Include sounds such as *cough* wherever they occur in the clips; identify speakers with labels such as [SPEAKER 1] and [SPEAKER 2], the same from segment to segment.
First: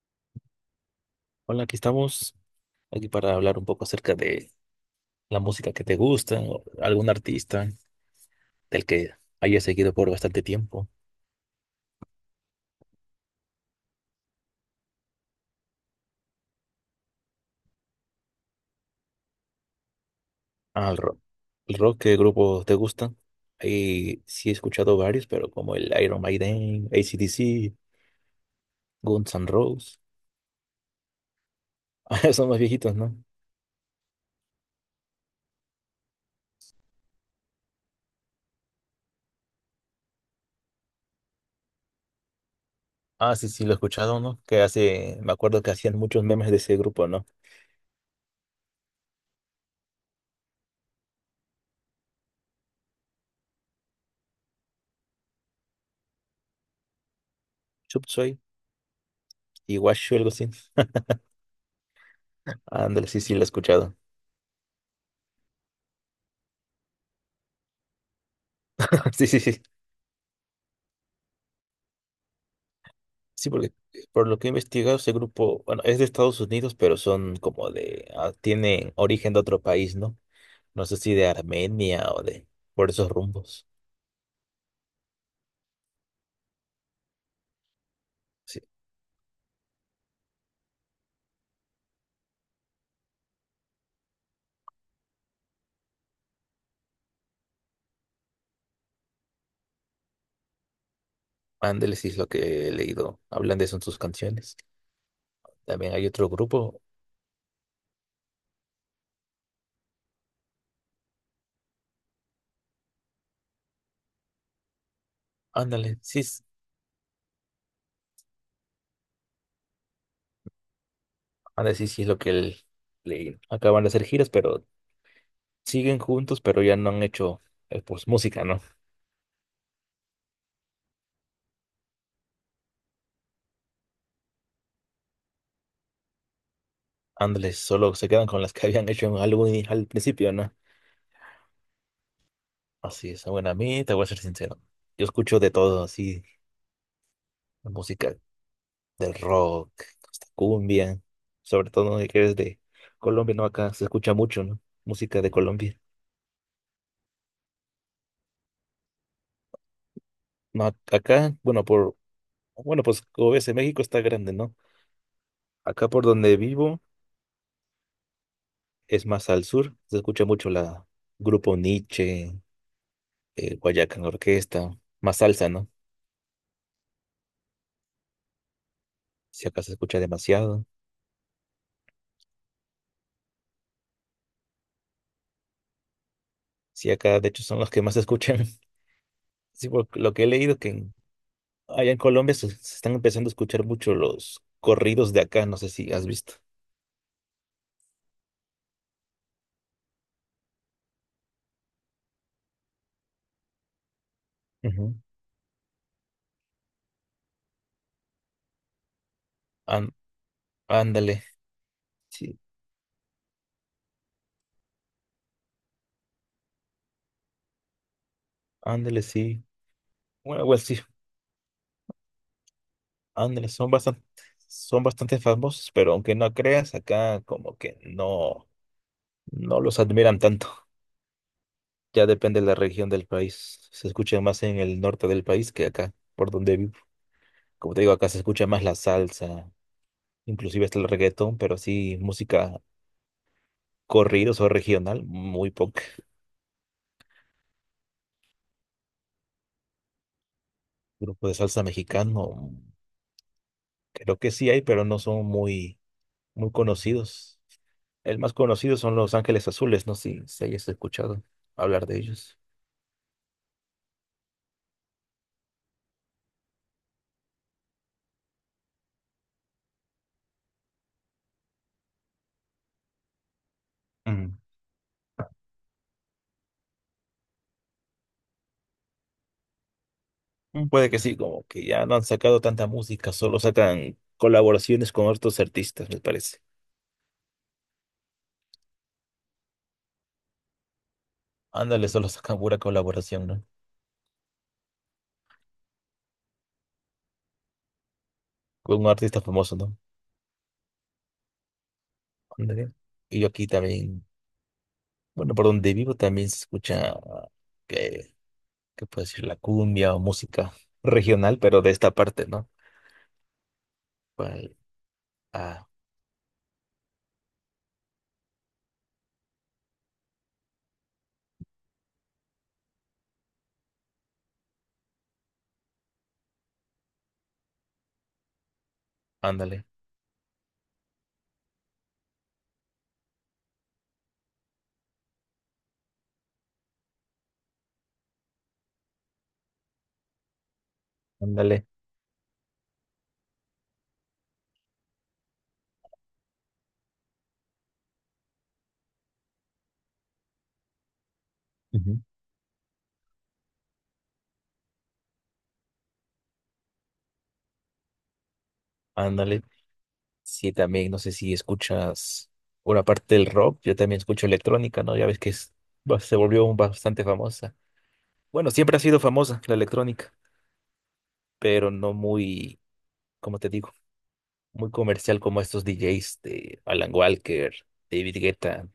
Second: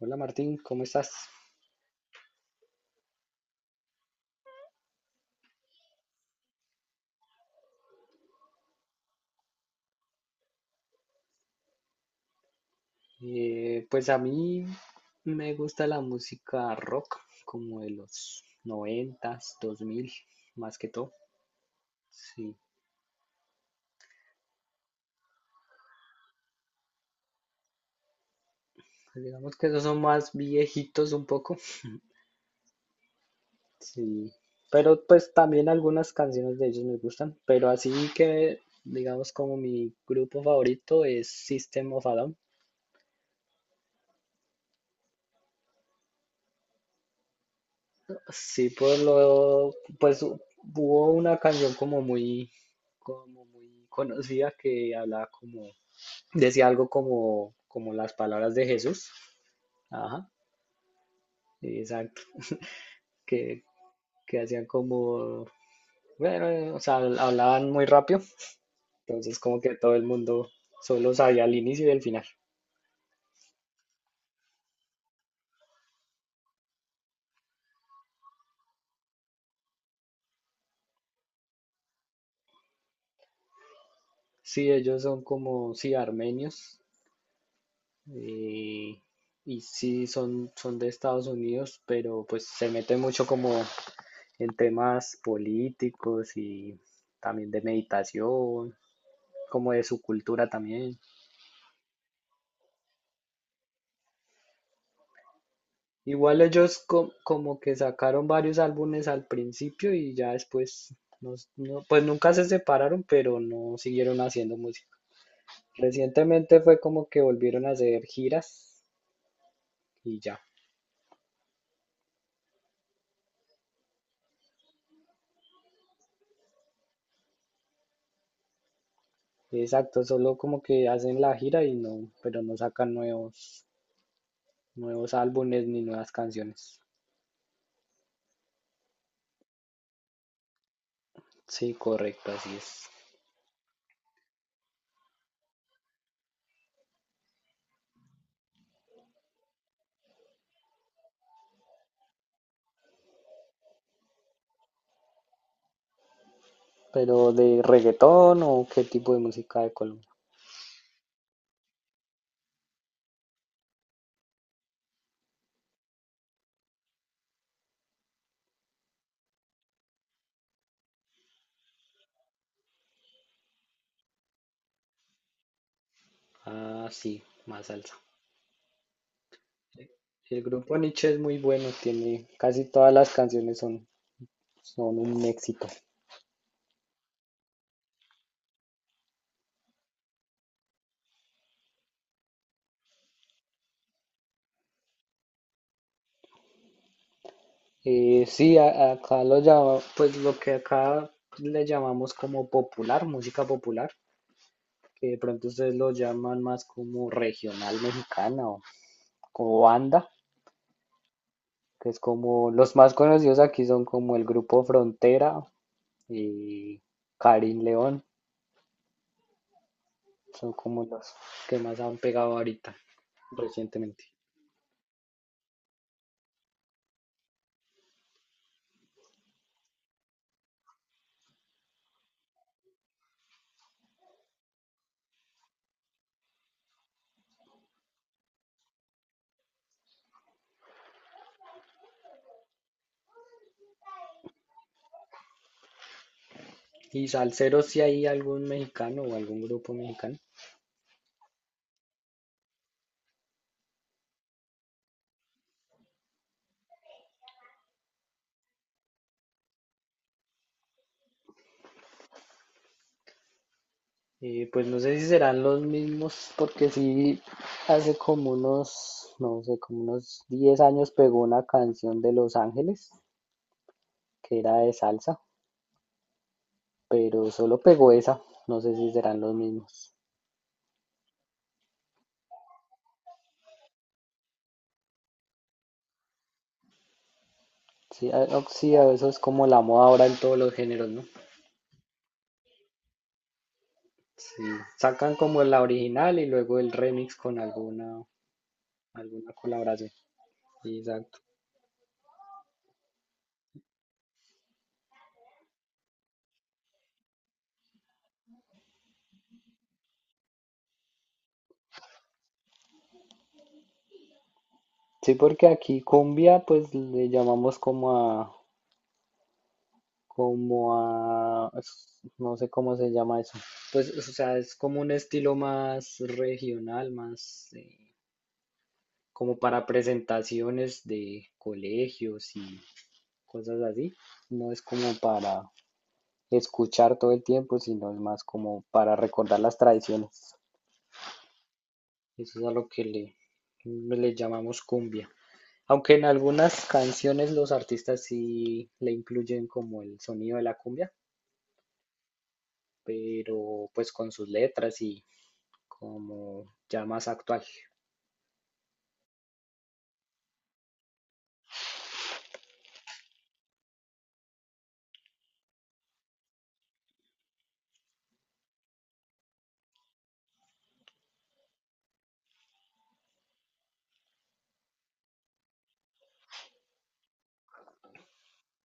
[SPEAKER 1] Hola Martín, ¿cómo estás?
[SPEAKER 2] Hola, aquí estamos, aquí para hablar un poco acerca de la música que te gusta, o algún artista del que hayas seguido por bastante tiempo.
[SPEAKER 1] Pues a mí me gusta la música rock, como de los noventas, 2000, más que
[SPEAKER 2] Al
[SPEAKER 1] todo.
[SPEAKER 2] rock. ¿El rock qué
[SPEAKER 1] Sí,
[SPEAKER 2] grupo te gusta? Ahí sí he escuchado varios, pero como el Iron Maiden, AC/DC,
[SPEAKER 1] pues
[SPEAKER 2] Guns N'
[SPEAKER 1] digamos que esos
[SPEAKER 2] Roses.
[SPEAKER 1] son
[SPEAKER 2] *laughs*
[SPEAKER 1] más viejitos un poco.
[SPEAKER 2] Ah, son más viejitos, ¿no?
[SPEAKER 1] Sí, pero pues también algunas canciones de ellos me gustan. Pero así que, digamos, como mi grupo favorito es System of a Down.
[SPEAKER 2] Ah, sí, sí, lo he escuchado, ¿no? Que hace, me acuerdo que hacían muchos memes de ese grupo, ¿no?
[SPEAKER 1] Sí, pues hubo una canción como muy conocida que hablaba como, decía algo como, como
[SPEAKER 2] Chop
[SPEAKER 1] las
[SPEAKER 2] Suey
[SPEAKER 1] palabras de Jesús.
[SPEAKER 2] y Washu, algo
[SPEAKER 1] Ajá,
[SPEAKER 2] así.
[SPEAKER 1] exacto.
[SPEAKER 2] Ándale, sí, sí,
[SPEAKER 1] Que,
[SPEAKER 2] lo he escuchado.
[SPEAKER 1] que hacían como, bueno, o sea, hablaban muy rápido.
[SPEAKER 2] *laughs* Sí,
[SPEAKER 1] Entonces
[SPEAKER 2] sí,
[SPEAKER 1] como
[SPEAKER 2] sí.
[SPEAKER 1] que todo el mundo solo sabía el inicio y el final.
[SPEAKER 2] Sí, porque por lo que he investigado, ese grupo, bueno, es de Estados Unidos, pero son como de, ah, tienen origen de otro país, ¿no? No sé si de Armenia o de, por esos rumbos.
[SPEAKER 1] Sí, ellos son como, sí, armenios.
[SPEAKER 2] Sí,
[SPEAKER 1] Y, y sí, son de Estados Unidos, pero pues se meten mucho como en temas políticos y también de meditación, como de su cultura también.
[SPEAKER 2] ándale, sí es lo que he leído. Hablan de eso en sus canciones. También hay otro
[SPEAKER 1] Igual
[SPEAKER 2] grupo,
[SPEAKER 1] como que sacaron varios álbumes al principio y ya después, pues nunca se separaron, pero no siguieron haciendo música.
[SPEAKER 2] ándale, sí, es-
[SPEAKER 1] Recientemente fue como que volvieron a hacer giras y ya.
[SPEAKER 2] ándale, sí, sí es lo que él- leí. Acaban de hacer giras, pero siguen juntos, pero ya no han hecho, pues, música, ¿no?
[SPEAKER 1] Exacto, solo como que hacen la gira y no, pero no sacan nuevos álbumes ni nuevas canciones.
[SPEAKER 2] Ándale, solo se quedan con las que habían hecho en algún al principio, ¿no?
[SPEAKER 1] Sí, correcto, así es.
[SPEAKER 2] Así es. Bueno, a mí te voy a ser sincero. Yo escucho de todo, así, la música del rock, hasta cumbia, sobre todo ¿no? que eres de Colombia, ¿no? Acá se escucha mucho, ¿no? Música de Colombia.
[SPEAKER 1] Pero de reggaetón o qué tipo de música de Colombia.
[SPEAKER 2] No, acá, bueno, por, bueno, pues como ves, en México está grande, ¿no? Acá por donde vivo, es más al sur, se escucha mucho la Grupo Nietzsche, Guayacán Orquesta, más salsa, ¿no?
[SPEAKER 1] Ah, sí, más salsa.
[SPEAKER 2] Si acá se escucha
[SPEAKER 1] Sí, el
[SPEAKER 2] demasiado.
[SPEAKER 1] grupo Nietzsche es muy bueno, tiene casi todas las canciones son un éxito.
[SPEAKER 2] Si acá, de hecho, son los que más se escuchan. *laughs* Sí, por lo que he leído que en allá en Colombia se están empezando a escuchar mucho los corridos de acá, no sé si has visto.
[SPEAKER 1] Sí, acá lo llama, pues lo que acá le llamamos como popular, música popular,
[SPEAKER 2] Ujú.
[SPEAKER 1] que de pronto ustedes lo llaman más como regional mexicana o como
[SPEAKER 2] Án-
[SPEAKER 1] banda,
[SPEAKER 2] Ándale,
[SPEAKER 1] que es
[SPEAKER 2] sí,
[SPEAKER 1] como los más conocidos aquí son como el grupo Frontera y Karin León,
[SPEAKER 2] ándale, sí. Bueno,
[SPEAKER 1] son
[SPEAKER 2] igual sí,
[SPEAKER 1] como los que más han pegado ahorita
[SPEAKER 2] ándale,
[SPEAKER 1] recientemente.
[SPEAKER 2] son bastante famosos, pero aunque no creas, acá como que no, no los admiran tanto. Ya depende de la región del país. Se escucha más en el norte del país que acá, por donde vivo. Como te digo, acá se escucha más la salsa, inclusive hasta el reggaetón, pero así música corridos o regional, muy poca.
[SPEAKER 1] Y salsero si hay algún mexicano o algún grupo mexicano.
[SPEAKER 2] Grupo de salsa mexicano, creo que sí hay, pero no son muy, muy conocidos. El más conocido son Los Ángeles Azules, no sé si, si hayas escuchado hablar de ellos.
[SPEAKER 1] Pues no sé si serán los mismos, porque sí, hace como unos, no sé, como unos 10 años pegó una canción de Los Ángeles,
[SPEAKER 2] Mm.
[SPEAKER 1] que era de salsa, pero solo pegó esa, no sé si serán los mismos.
[SPEAKER 2] Mm, puede que sí, como que ya no han sacado tanta música, solo sacan colaboraciones con otros artistas, me parece.
[SPEAKER 1] Sí, sí, eso es como la moda ahora en todos los géneros, ¿no?
[SPEAKER 2] Ándale, solo sacan pura colaboración, ¿no?
[SPEAKER 1] Sí, sacan como la original y luego el remix con
[SPEAKER 2] Con un artista
[SPEAKER 1] alguna
[SPEAKER 2] famoso, ¿no?
[SPEAKER 1] colaboración. Sí, exacto.
[SPEAKER 2] Ándale. Y yo aquí también, bueno, por donde vivo también se escucha, que, ¿qué puedo decir? La cumbia o música regional, pero de esta parte, ¿no? ¿Cuál?
[SPEAKER 1] Sí, porque
[SPEAKER 2] Ah,
[SPEAKER 1] aquí cumbia, pues le llamamos como a, no sé cómo se llama eso. Pues, o sea, es como un estilo más regional, más como
[SPEAKER 2] ándale,
[SPEAKER 1] para presentaciones de colegios y cosas así. No es como para escuchar todo el tiempo, sino es más como para recordar las tradiciones.
[SPEAKER 2] ándale,
[SPEAKER 1] Eso es a lo que le llamamos cumbia. Aunque en algunas canciones los artistas sí le incluyen como el sonido de la cumbia,
[SPEAKER 2] ujú,
[SPEAKER 1] pero pues con sus letras y como ya más actual.
[SPEAKER 2] ándale. Sí, también, no sé si escuchas una parte del rock, yo también escucho electrónica, ¿no? Ya ves que es, se volvió bastante famosa. Bueno, siempre ha sido famosa la electrónica, pero no muy, como te digo, muy comercial como estos DJs de Alan Walker, David Guetta,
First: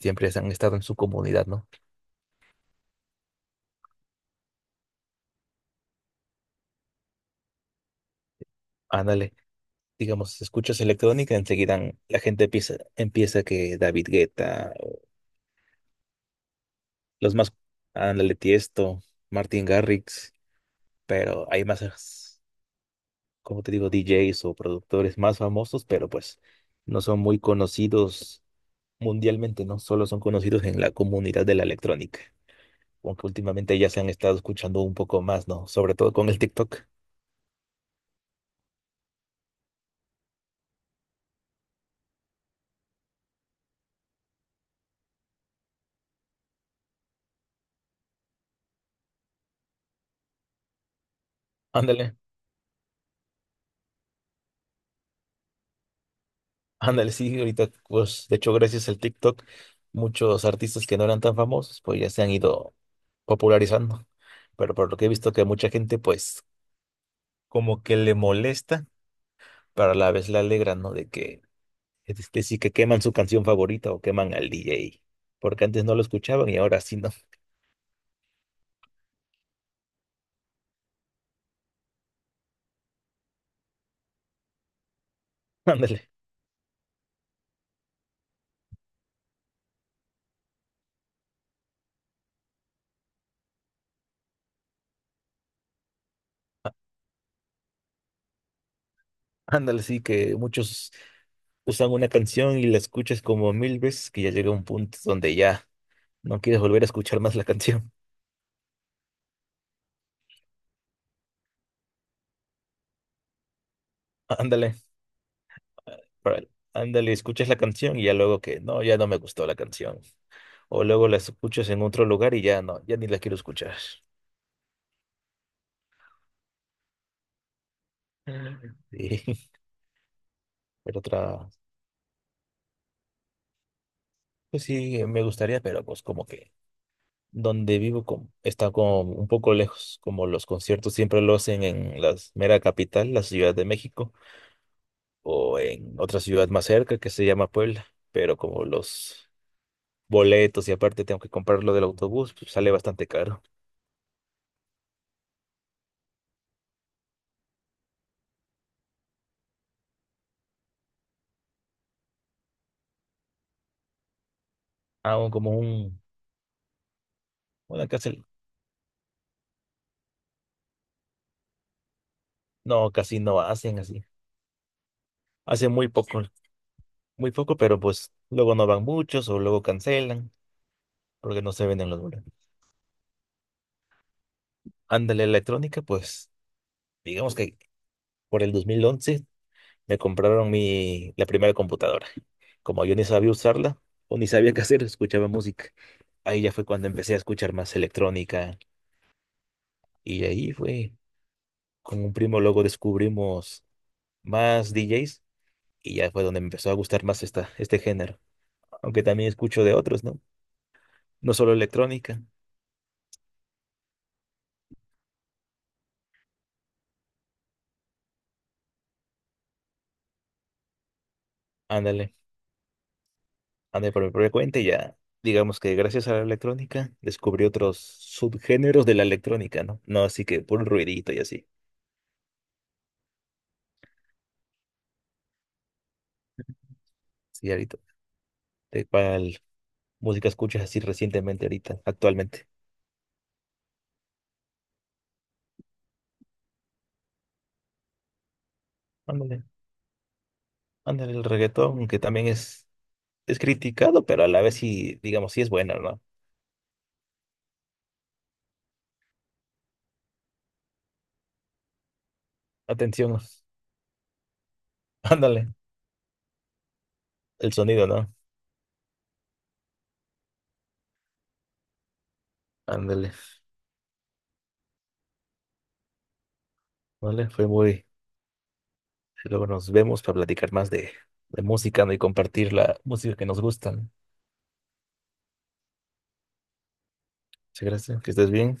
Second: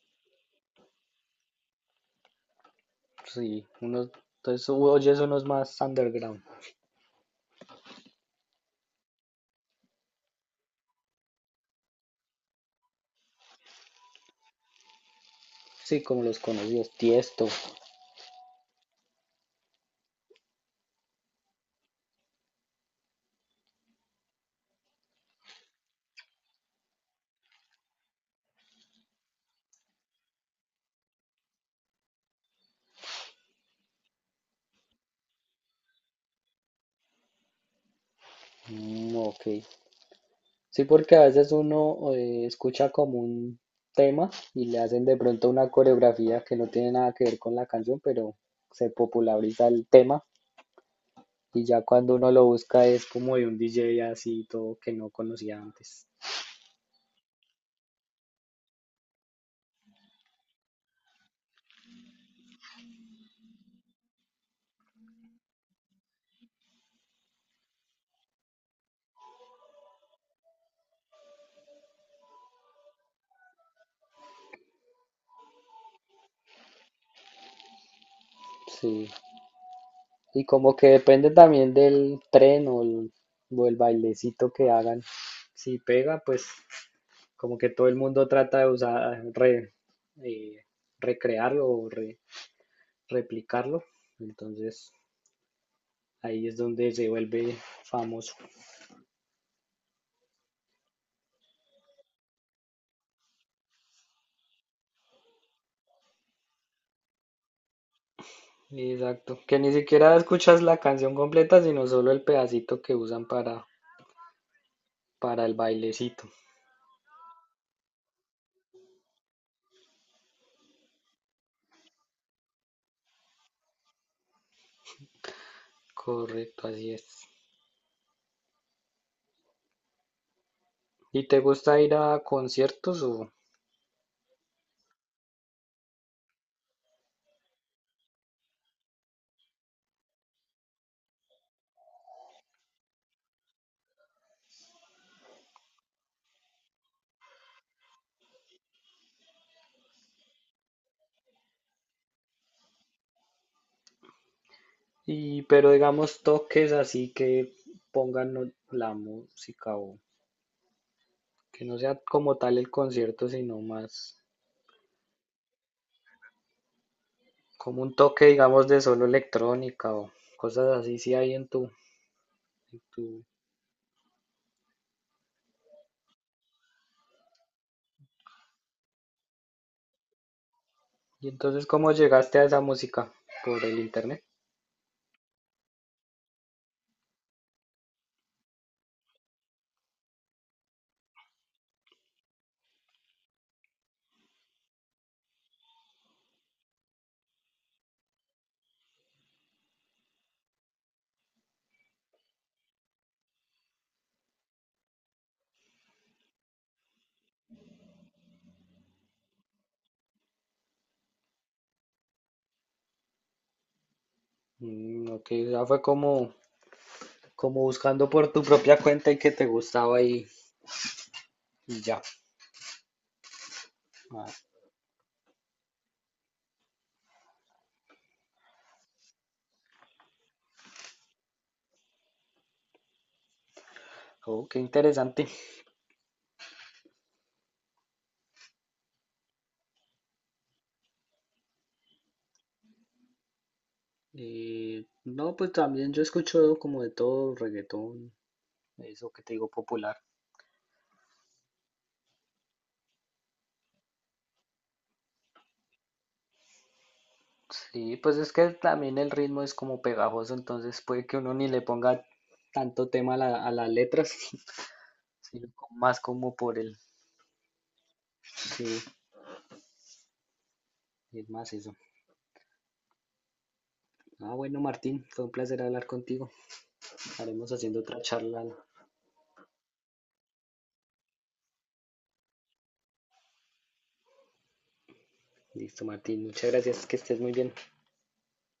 [SPEAKER 2] siempre han estado en su comunidad, ¿no?
[SPEAKER 1] Sí, unos, entonces oyes unos más underground.
[SPEAKER 2] Ándale. Digamos, escuchas electrónica, enseguida la gente empieza, que David Guetta.
[SPEAKER 1] Sí, como los conocidos,
[SPEAKER 2] Los
[SPEAKER 1] Tiesto.
[SPEAKER 2] más, ándale, Tiesto, Martin Garrix, pero hay más, como te digo, DJs o productores más famosos, pero pues no son muy conocidos mundialmente, ¿no? Solo son conocidos en la comunidad de la electrónica, aunque últimamente ya se han estado escuchando un poco más, ¿no? Sobre todo con el TikTok.
[SPEAKER 1] Mm, ok. Sí, porque a veces uno escucha como un tema y le hacen de pronto una coreografía que no tiene nada que ver con la canción, pero se populariza el tema. Y ya cuando
[SPEAKER 2] Ándale,
[SPEAKER 1] uno lo busca es como de un DJ así todo que no conocía antes.
[SPEAKER 2] ándale, sí, ahorita, pues, de hecho, gracias al TikTok, muchos artistas que no eran tan famosos, pues ya se han ido popularizando, pero por lo que he visto que mucha gente, pues, como que le molesta pero a la vez la alegran, ¿no? De que, es que sí que queman su canción favorita o queman al DJ, porque antes no lo escuchaban y ahora sí, ¿no?
[SPEAKER 1] Sí. Y como que depende también del tren o el bailecito que hagan.
[SPEAKER 2] *laughs*
[SPEAKER 1] Si
[SPEAKER 2] Ándale,
[SPEAKER 1] pega, pues como que todo el mundo trata de eh, recrearlo o replicarlo. Entonces ahí es donde se vuelve famoso.
[SPEAKER 2] ándale, sí que muchos usan una canción y la escuchas como 1000 veces que ya llega un punto donde ya no quieres volver a escuchar más la canción.
[SPEAKER 1] Exacto. Que ni siquiera escuchas la canción completa, sino solo el pedacito que usan
[SPEAKER 2] *laughs* Ándale,
[SPEAKER 1] para el bailecito.
[SPEAKER 2] para- ándale, escuchas la canción y ya luego que, no, ya no me gustó la canción. O luego la escuchas en otro lugar y ya no, ya ni la quiero escuchar.
[SPEAKER 1] Correcto, así es.
[SPEAKER 2] Mm. Sí, *laughs* pero
[SPEAKER 1] ¿Y te
[SPEAKER 2] otra,
[SPEAKER 1] gusta ir a conciertos o...?
[SPEAKER 2] pues sí, me gustaría, pero pues como que donde vivo está como un poco lejos, como los conciertos siempre lo hacen en la mera capital, la Ciudad de México, o en otra ciudad más cerca que se llama Puebla, pero como los boletos y aparte tengo que comprarlo del autobús, pues sale bastante caro.
[SPEAKER 1] Y, pero digamos toques así que pongan no- la música o que no sea como tal el concierto, sino más
[SPEAKER 2] Hago como un,
[SPEAKER 1] como
[SPEAKER 2] una
[SPEAKER 1] un toque, digamos, de solo electrónica o cosas así, si hay en en
[SPEAKER 2] casi
[SPEAKER 1] tu...
[SPEAKER 2] no hacen así. Hacen muy poco, pero pues luego no van muchos o luego cancelan
[SPEAKER 1] Y
[SPEAKER 2] porque no
[SPEAKER 1] entonces,
[SPEAKER 2] se venden
[SPEAKER 1] ¿cómo
[SPEAKER 2] los boletos.
[SPEAKER 1] llegaste a esa música? ¿Por el internet?
[SPEAKER 2] Ándale, electrónica, pues digamos que por el 2011 me compraron mi, la primera computadora. Como yo ni sabía usarla o ni sabía qué hacer, escuchaba música. Ahí ya fue cuando empecé a escuchar más electrónica y ahí fue, con un primo luego descubrimos más DJs y ya fue donde me empezó a gustar más esta, este género. Aunque también escucho de otros, ¿no? No solo electrónica.
[SPEAKER 1] Mm, ok, ya fue como, como buscando por tu propia cuenta y que te gustaba y ya.
[SPEAKER 2] Ándale, ándale por mi
[SPEAKER 1] Ah,
[SPEAKER 2] propia cuenta y ya, digamos que gracias a la electrónica descubrí otros subgéneros de la electrónica, ¿no? No así que puro ruidito y así.
[SPEAKER 1] oh, qué interesante.
[SPEAKER 2] Sí, ahorita. ¿Música escuchas así recientemente ahorita, actualmente?
[SPEAKER 1] No, pues también yo escucho como de todo, reggaetón, eso que te
[SPEAKER 2] Ándale,
[SPEAKER 1] digo popular.
[SPEAKER 2] ándale, el reggaetón, aunque también es criticado, pero a la vez sí, digamos, sí es bueno, ¿no?
[SPEAKER 1] Sí, pues es que también el ritmo es como pegajoso, entonces puede que uno ni le ponga tanto tema a
[SPEAKER 2] Atención,
[SPEAKER 1] a las letras, *laughs*
[SPEAKER 2] *laughs* ándale,
[SPEAKER 1] más como por el,
[SPEAKER 2] el sonido, ¿no?
[SPEAKER 1] sí, es más eso.
[SPEAKER 2] Ándale,
[SPEAKER 1] Ah, bueno, Martín, fue un placer hablar contigo.
[SPEAKER 2] vale, fue
[SPEAKER 1] Estaremos haciendo
[SPEAKER 2] muy...
[SPEAKER 1] otra charla.
[SPEAKER 2] Luego nos vemos para platicar más de música, ¿no? y compartir la música que nos gustan.
[SPEAKER 1] Listo, Martín, muchas gracias, que estés muy bien.
[SPEAKER 2] Muchas gracias, que estés bien.